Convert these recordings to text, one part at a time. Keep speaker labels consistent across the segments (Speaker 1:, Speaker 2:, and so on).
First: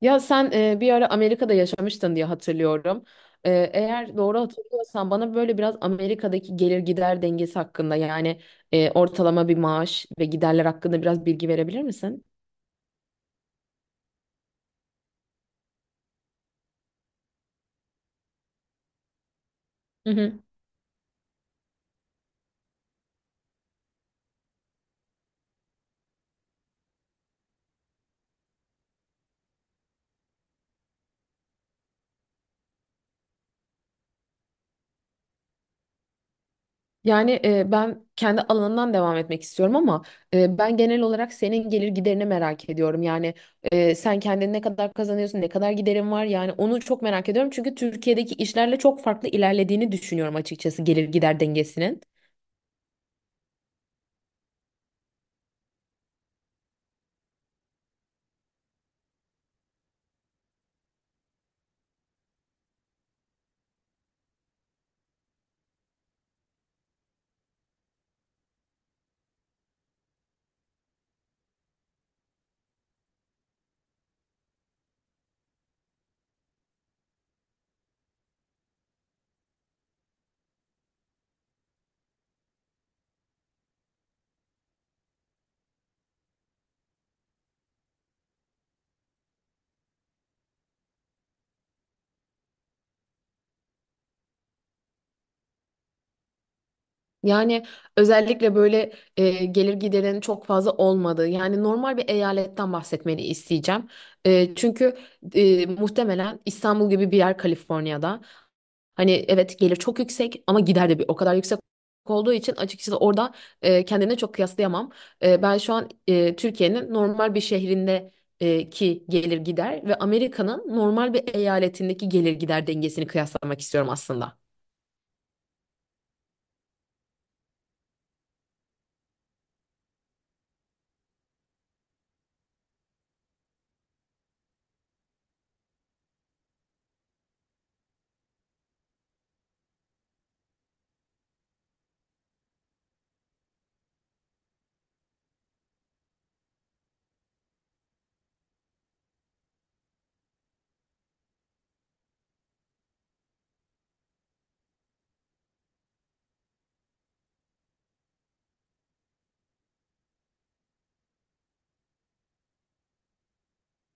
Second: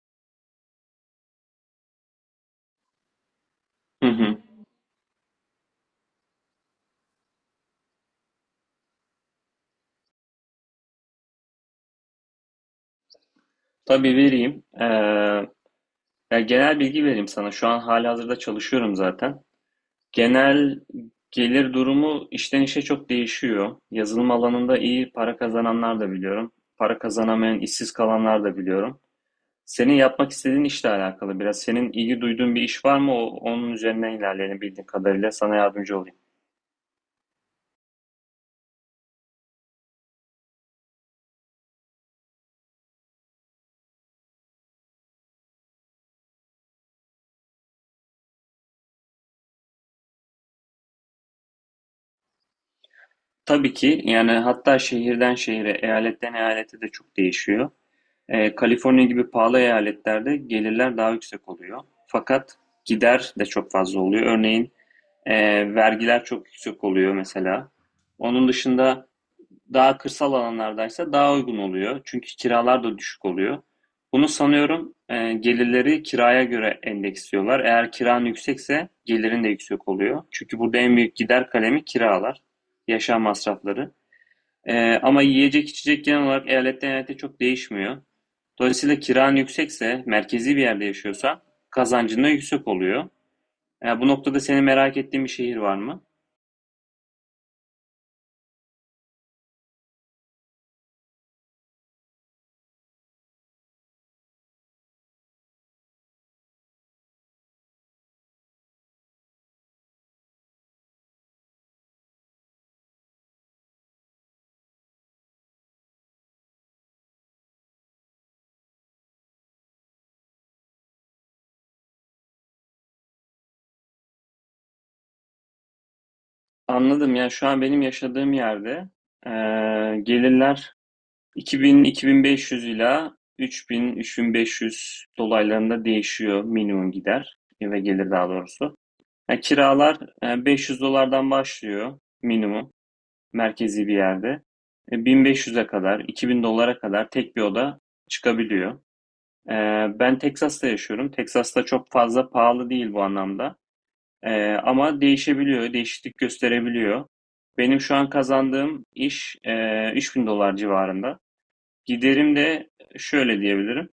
Speaker 1: Ya sen bir ara Amerika'da yaşamıştın diye hatırlıyorum.
Speaker 2: Hı
Speaker 1: Eğer
Speaker 2: hı.
Speaker 1: doğru hatırlıyorsan bana böyle biraz Amerika'daki gelir gider dengesi hakkında yani ortalama bir maaş ve giderler hakkında biraz bilgi verebilir misin?
Speaker 2: Tabii vereyim. Ya genel bilgi vereyim sana. Şu an halihazırda çalışıyorum zaten.
Speaker 1: Hı hı.
Speaker 2: Genel gelir durumu işten işe çok değişiyor. Yazılım alanında iyi para kazananlar da biliyorum. Para kazanamayan, işsiz kalanlar da biliyorum. Senin yapmak istediğin işle alakalı biraz. Senin ilgi duyduğun bir iş var mı? Onun üzerine ilerleyelim bildiğim kadarıyla. Sana yardımcı olayım.
Speaker 1: Yani ben kendi alanından devam etmek istiyorum ama ben genel olarak senin gelir giderini merak ediyorum. Yani sen kendin ne kadar kazanıyorsun, ne kadar giderin var yani onu çok merak ediyorum. Çünkü Türkiye'deki işlerle çok farklı ilerlediğini düşünüyorum açıkçası gelir gider dengesinin.
Speaker 2: Tabii ki yani hatta şehirden şehire, eyaletten eyalete de çok değişiyor. Kaliforniya gibi pahalı eyaletlerde gelirler daha yüksek oluyor. Fakat gider de çok fazla oluyor. Örneğin vergiler çok yüksek oluyor mesela. Onun dışında daha kırsal alanlardaysa daha uygun oluyor. Çünkü kiralar da düşük oluyor. Bunu sanıyorum gelirleri kiraya göre endeksliyorlar. Eğer kiran yüksekse gelirin de yüksek oluyor. Çünkü burada en büyük gider kalemi kiralar, yaşam masrafları. Ama yiyecek içecek genel olarak eyaletten eyalete çok değişmiyor. Dolayısıyla kiran yüksekse, merkezi bir yerde yaşıyorsa kazancın da yüksek oluyor. Ya bu noktada senin merak ettiğin bir şehir var mı?
Speaker 1: Yani özellikle böyle gelir giderin çok fazla olmadığı yani normal bir eyaletten bahsetmeni isteyeceğim. Çünkü muhtemelen İstanbul gibi bir yer Kaliforniya'da. Hani evet gelir çok yüksek ama gider de bir o kadar yüksek olduğu için açıkçası orada kendine çok kıyaslayamam. Ben şu an Türkiye'nin normal bir şehrinde ki gelir gider ve Amerika'nın normal bir eyaletindeki gelir gider dengesini kıyaslamak istiyorum aslında.
Speaker 2: Anladım. Yani şu an benim yaşadığım yerde gelirler 2000-2500 ila 3000-3500 dolaylarında değişiyor minimum gider ve gelir daha doğrusu. Yani kiralar 500 dolardan başlıyor minimum merkezi bir yerde. 1500'e kadar, 2000 dolara kadar tek bir oda çıkabiliyor. Ee, ben Teksas'ta yaşıyorum. Texas'ta çok fazla pahalı değil bu anlamda. Ama değişebiliyor, değişiklik gösterebiliyor. Benim şu an kazandığım iş 3000 dolar civarında. Giderim de şöyle diyebilirim.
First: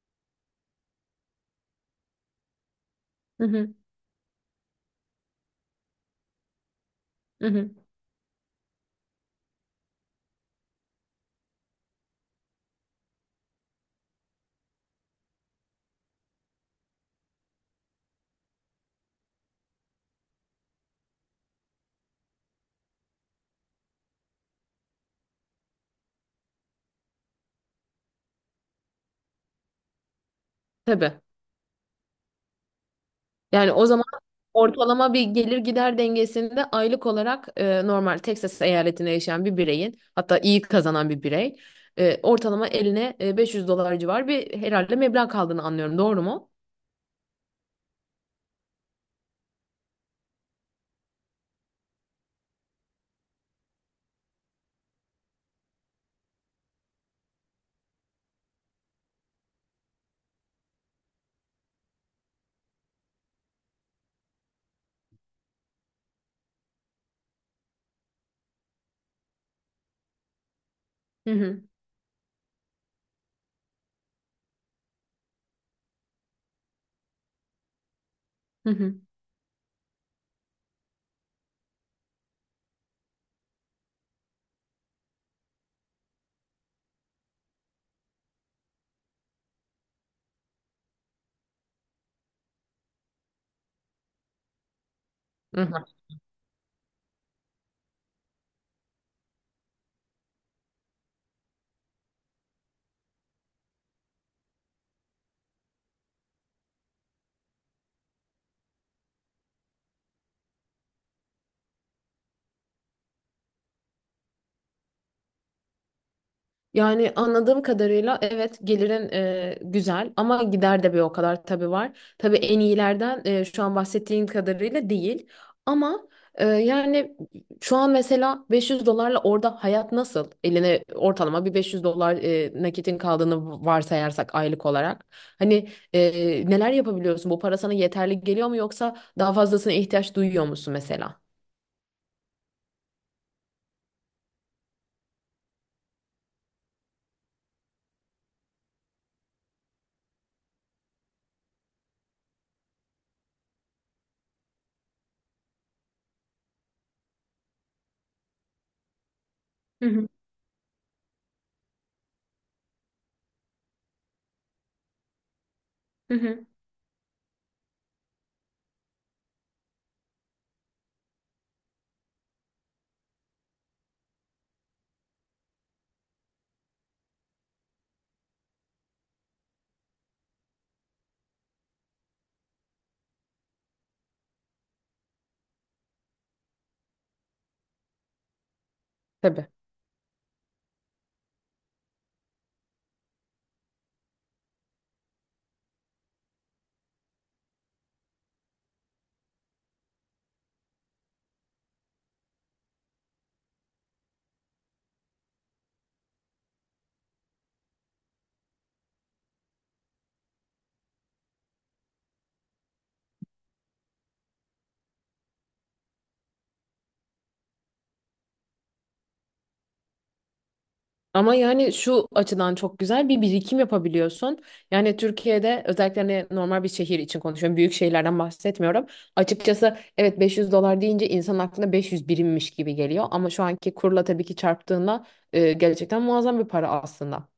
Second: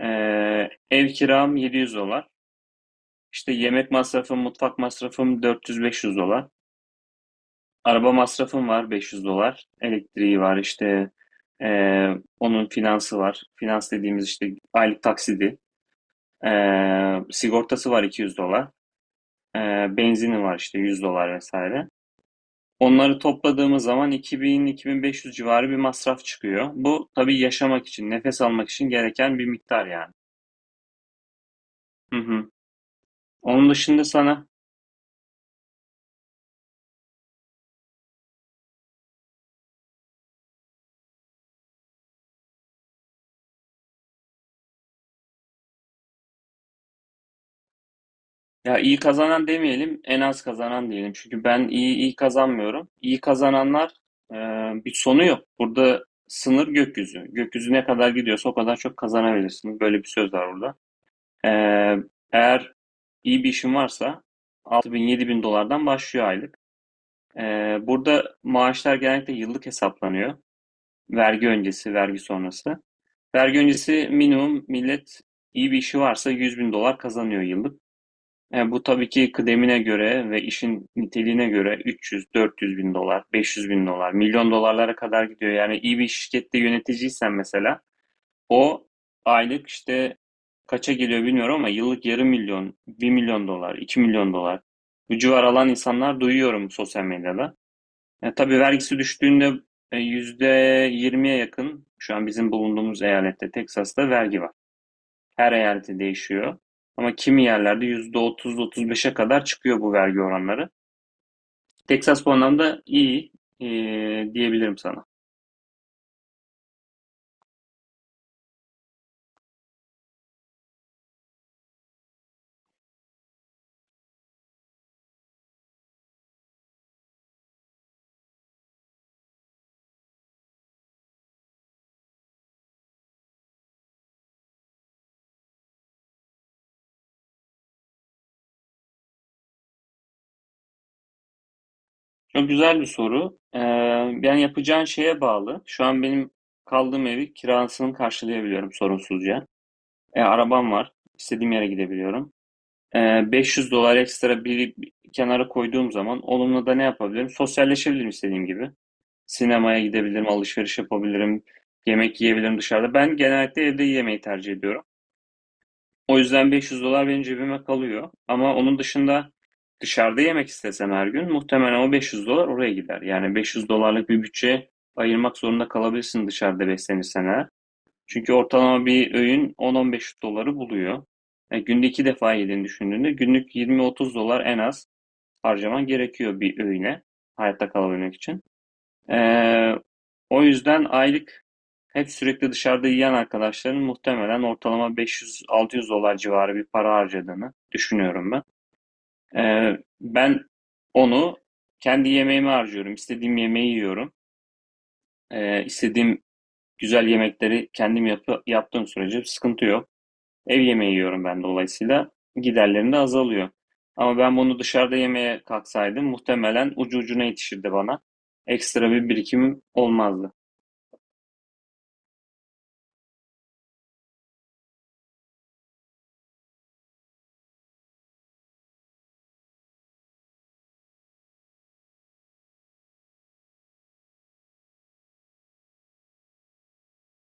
Speaker 2: Ev kiram 700 dolar.
Speaker 1: Hı
Speaker 2: İşte
Speaker 1: hı,
Speaker 2: yemek masrafım, mutfak masrafım 400-500 dolar.
Speaker 1: hı hı.
Speaker 2: Araba masrafım var 500 dolar. Elektriği var işte e, onun finansı var. Finans dediğimiz işte aylık taksidi. Sigortası var 200 dolar. Benzini var işte 100 dolar vesaire. Onları topladığımız zaman 2000-2500 civarı bir masraf çıkıyor. Bu tabii yaşamak için, nefes almak için gereken bir miktar yani.
Speaker 1: Tabii.
Speaker 2: Hı hı. Onun
Speaker 1: Yani o
Speaker 2: dışında
Speaker 1: zaman
Speaker 2: sana
Speaker 1: ortalama bir gelir gider dengesinde aylık olarak normal Texas eyaletinde yaşayan bir bireyin hatta iyi kazanan bir birey ortalama eline 500 dolar civar bir herhalde meblağ kaldığını anlıyorum. Doğru mu?
Speaker 2: ya iyi kazanan demeyelim, en az kazanan diyelim. Çünkü ben iyi iyi kazanmıyorum. İyi kazananlar e, bir sonu yok. Burada sınır gökyüzü. Gökyüzü ne kadar gidiyorsa o kadar çok kazanabilirsiniz. Böyle bir söz var burada. Ee, eğer iyi bir işin varsa 6000 bin dolardan başlıyor aylık. Burada maaşlar genellikle yıllık hesaplanıyor.
Speaker 1: Hı
Speaker 2: Vergi
Speaker 1: hı.
Speaker 2: öncesi, vergi sonrası. Vergi öncesi minimum millet iyi bir işi varsa 100 bin dolar kazanıyor yıllık.
Speaker 1: Hı
Speaker 2: Bu
Speaker 1: hı.
Speaker 2: tabii ki kıdemine göre ve işin niteliğine göre 300-400 bin dolar, 500 bin dolar, milyon dolarlara kadar gidiyor. Yani iyi bir şirkette yöneticiysen mesela o aylık işte kaça geliyor bilmiyorum ama yıllık yarım milyon, 1 milyon dolar, 2 milyon dolar bu civar
Speaker 1: Hı.
Speaker 2: alan insanlar duyuyorum sosyal medyada. Tabii vergisi düştüğünde %20'ye yakın şu an bizim bulunduğumuz eyalette Teksas'ta vergi var. Her eyalette değişiyor. Ama kimi yerlerde %30, otuz beşe kadar çıkıyor bu vergi oranları. Texas bu anlamda iyi e, diyebilirim sana.
Speaker 1: Yani anladığım kadarıyla evet gelirin güzel ama gider de bir o kadar tabii var. Tabii en iyilerden şu an bahsettiğin kadarıyla değil. Ama yani şu an mesela 500 dolarla orada hayat nasıl? Eline ortalama bir 500 dolar nakitin kaldığını varsayarsak aylık olarak. Hani neler yapabiliyorsun? Bu para sana yeterli geliyor mu yoksa daha fazlasına ihtiyaç duyuyor musun mesela?
Speaker 2: Çok güzel bir soru. Yani yapacağın şeye bağlı. Şu an benim kaldığım evi kirasını karşılayabiliyorum sorunsuzca. Arabam var. İstediğim yere gidebiliyorum. 500 dolar ekstra bir kenara koyduğum zaman onunla da ne yapabilirim? Sosyalleşebilirim istediğim gibi. Sinemaya
Speaker 1: Hı hı,
Speaker 2: gidebilirim, alışveriş yapabilirim, yemek yiyebilirim dışarıda. Ben genellikle evde yemeği tercih ediyorum.
Speaker 1: hı
Speaker 2: O
Speaker 1: hı.
Speaker 2: yüzden 500 dolar benim cebime kalıyor. Ama onun dışında dışarıda yemek istesem her gün muhtemelen o 500 dolar oraya gider. Yani 500 dolarlık bir bütçe ayırmak zorunda kalabilirsin dışarıda beslenirsen eğer. Çünkü ortalama bir öğün 10-15 doları buluyor. Günde iki defa yediğini düşündüğünde günlük 20-30 dolar en az harcaman gerekiyor bir öğüne hayatta kalabilmek için.
Speaker 1: Tabii.
Speaker 2: Eee, o yüzden aylık hep sürekli dışarıda yiyen arkadaşların muhtemelen ortalama 500-600 dolar civarı bir para harcadığını düşünüyorum ben. Ben onu kendi yemeğime harcıyorum. İstediğim yemeği yiyorum. İstediğim güzel yemekleri kendim yaptığım sürece sıkıntı yok. Ev yemeği yiyorum ben dolayısıyla giderlerim de azalıyor. Ama ben bunu dışarıda yemeye kalksaydım muhtemelen ucu ucuna yetişirdi bana. Ekstra bir birikimim olmazdı.
Speaker 1: Ama yani şu açıdan çok güzel bir birikim yapabiliyorsun. Yani Türkiye'de özellikle hani normal bir şehir için konuşuyorum. Büyük şehirlerden bahsetmiyorum. Açıkçası evet 500 dolar deyince insan aklına 500 birimmiş gibi geliyor. Ama şu anki kurla tabii ki çarptığında gerçekten muazzam bir para aslında.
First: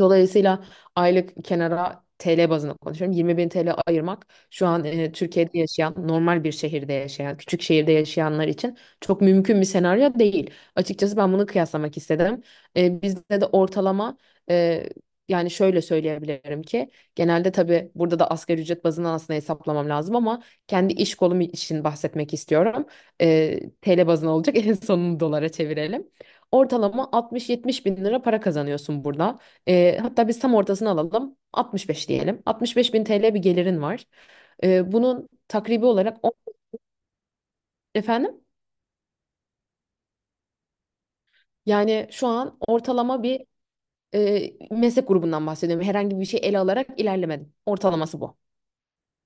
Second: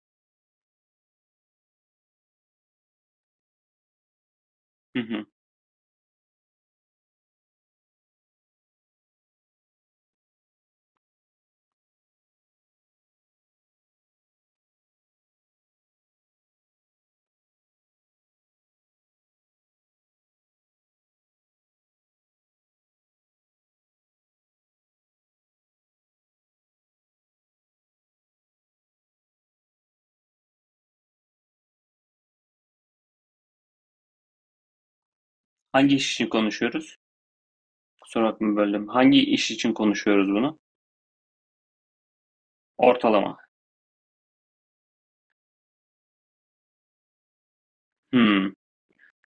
Speaker 1: Dolayısıyla aylık kenara TL bazında konuşuyorum. 20 bin TL ayırmak şu an
Speaker 2: Hı hı.
Speaker 1: Türkiye'de yaşayan, normal bir şehirde yaşayan, küçük şehirde yaşayanlar için çok mümkün bir senaryo değil. Açıkçası ben bunu kıyaslamak istedim. Bizde de ortalama e, yani şöyle söyleyebilirim ki genelde tabii burada da asgari ücret bazından aslında hesaplamam lazım ama kendi iş kolum için bahsetmek istiyorum. TL bazına olacak en sonunu dolara çevirelim. Ortalama 60-70 bin lira para kazanıyorsun burada. Hatta biz tam ortasını alalım. 65 diyelim. 65 bin TL bir gelirin var. Bunun takribi
Speaker 2: Hangi iş
Speaker 1: olarak
Speaker 2: için
Speaker 1: on-
Speaker 2: konuşuyoruz? Kusura
Speaker 1: efendim,
Speaker 2: bakma böldüm. Hangi iş için konuşuyoruz bunu?
Speaker 1: yani şu an ortalama
Speaker 2: Ortalama.
Speaker 1: bir meslek grubundan bahsediyorum. Herhangi bir şey ele alarak ilerlemedim. Ortalaması bu.
Speaker 2: Hmm.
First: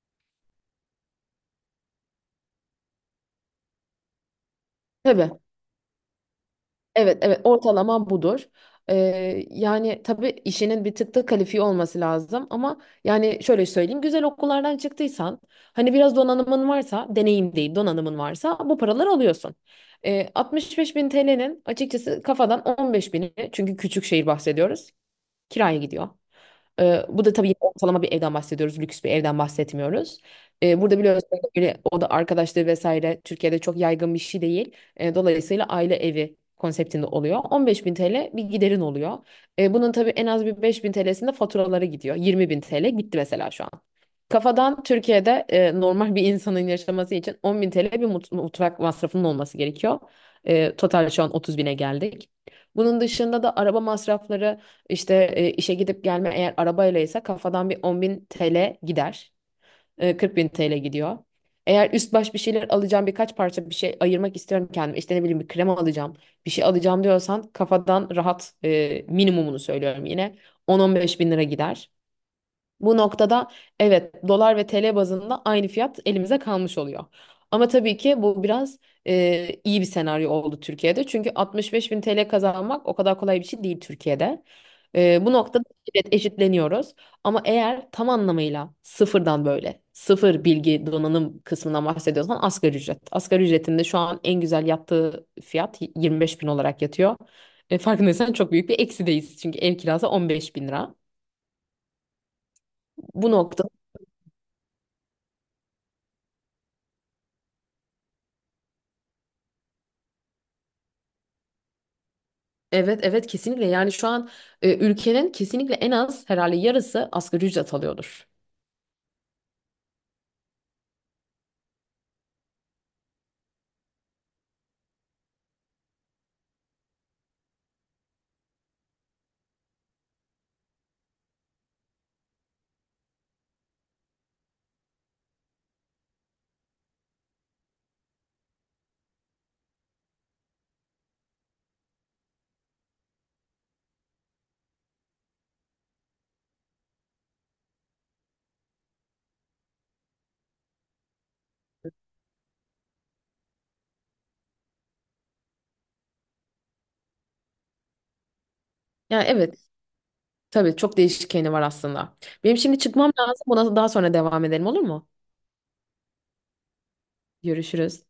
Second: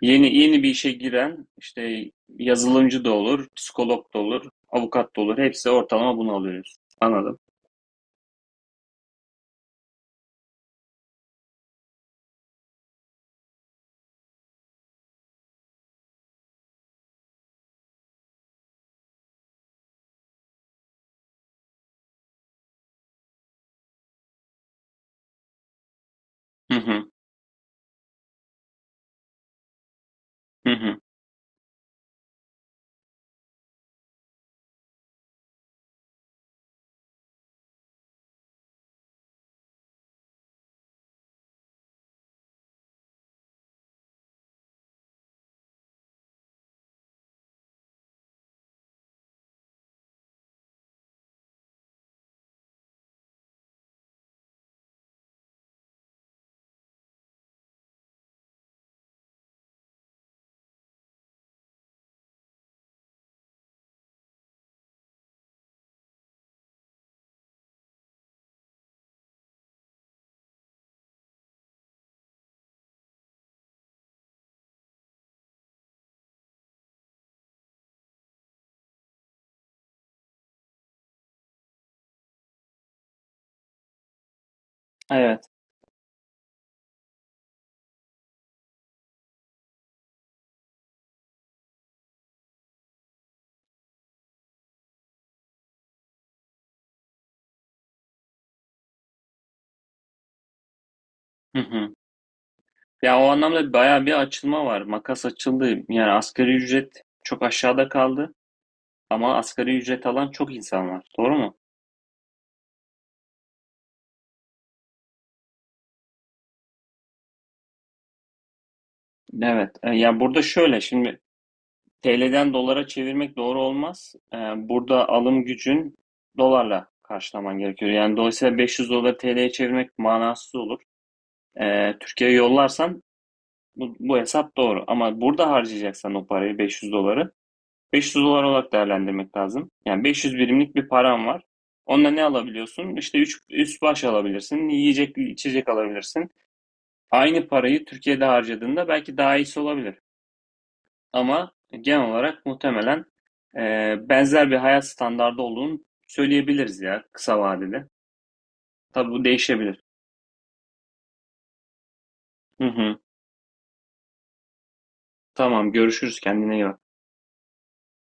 Speaker 2: Yeni yeni bir işe giren işte yazılımcı da olur, psikolog da olur, avukat da
Speaker 1: Tabii.
Speaker 2: olur. Hepsi ortalama bunu alıyoruz.
Speaker 1: Evet,
Speaker 2: Anladım.
Speaker 1: evet ortalama budur. Yani tabii işinin bir tık da kalifiye olması lazım ama yani şöyle söyleyeyim güzel okullardan çıktıysan hani biraz donanımın varsa, deneyim değil donanımın varsa bu paraları alıyorsun. 65 bin TL'nin açıkçası kafadan 15 bini, çünkü küçük şehir bahsediyoruz, kiraya gidiyor.
Speaker 2: Hı hı.
Speaker 1: Bu da tabii ortalama bir evden bahsediyoruz. Lüks bir evden bahsetmiyoruz.
Speaker 2: Hı
Speaker 1: Burada
Speaker 2: hı.
Speaker 1: biliyorsunuz böyle oda arkadaşları vesaire Türkiye'de çok yaygın bir şey değil. Dolayısıyla aile evi konseptinde oluyor. 15 bin TL bir giderin oluyor. Bunun tabii en az bir 5 bin TL'sinde faturalara gidiyor. 20 bin TL gitti mesela şu an. Kafadan Türkiye'de normal bir insanın yaşaması için 10 bin TL bir mutfak masrafının olması gerekiyor. Total şu an 30 bine geldik. Bunun dışında da araba masrafları işte işe gidip gelme eğer arabayla ise kafadan bir 10 bin TL gider. 40 bin TL gidiyor. Eğer üst baş bir şeyler alacağım, birkaç parça bir şey ayırmak istiyorum kendime. İşte ne bileyim bir krem alacağım, bir şey alacağım diyorsan kafadan rahat, minimumunu söylüyorum yine, 10-15 bin lira gider. Bu noktada evet dolar ve TL bazında aynı fiyat elimize kalmış oluyor. Ama tabii ki bu biraz iyi bir senaryo oldu Türkiye'de. Çünkü 65 bin TL kazanmak o kadar kolay bir şey değil Türkiye'de. Bu
Speaker 2: Evet.
Speaker 1: noktada evet eşitleniyoruz. Ama eğer tam anlamıyla sıfırdan böyle sıfır bilgi donanım kısmından bahsediyorsan asgari ücret. Asgari ücretinde şu an en güzel yattığı fiyat 25 bin olarak yatıyor. Farkındaysan çok büyük bir eksideyiz. Çünkü ev kirası 15 bin lira.
Speaker 2: Hı hı. Ya o
Speaker 1: Bu nokta.
Speaker 2: anlamda bayağı bir açılma var. Makas açıldı. Yani asgari ücret çok aşağıda kaldı. Ama asgari ücret alan çok insan var. Doğru mu?
Speaker 1: Evet evet kesinlikle, yani şu an ülkenin kesinlikle en az herhalde yarısı asgari ücret alıyordur.
Speaker 2: Evet. Ya burada şöyle şimdi TL'den dolara çevirmek doğru olmaz. Burada alım gücün dolarla karşılaman gerekiyor. Yani dolayısıyla 500 dolar TL'ye çevirmek manasız olur. Türkiye'ye yollarsan bu hesap doğru. Ama burada harcayacaksan o parayı 500 doları 500 dolar olarak değerlendirmek lazım. Yani 500 birimlik bir param var. Onunla ne alabiliyorsun? İşte üst baş alabilirsin, yiyecek, içecek alabilirsin. Aynı parayı Türkiye'de harcadığında belki daha iyisi olabilir. Ama genel olarak muhtemelen e, benzer bir hayat standardı olduğunu söyleyebiliriz ya kısa vadede. Tabii bu
Speaker 1: Yani evet,
Speaker 2: değişebilir.
Speaker 1: tabii çok değişkeni var aslında. Benim
Speaker 2: Hı
Speaker 1: şimdi
Speaker 2: hı.
Speaker 1: çıkmam lazım, buna daha sonra devam edelim olur mu?
Speaker 2: Tamam görüşürüz kendine iyi bak.
Speaker 1: Görüşürüz.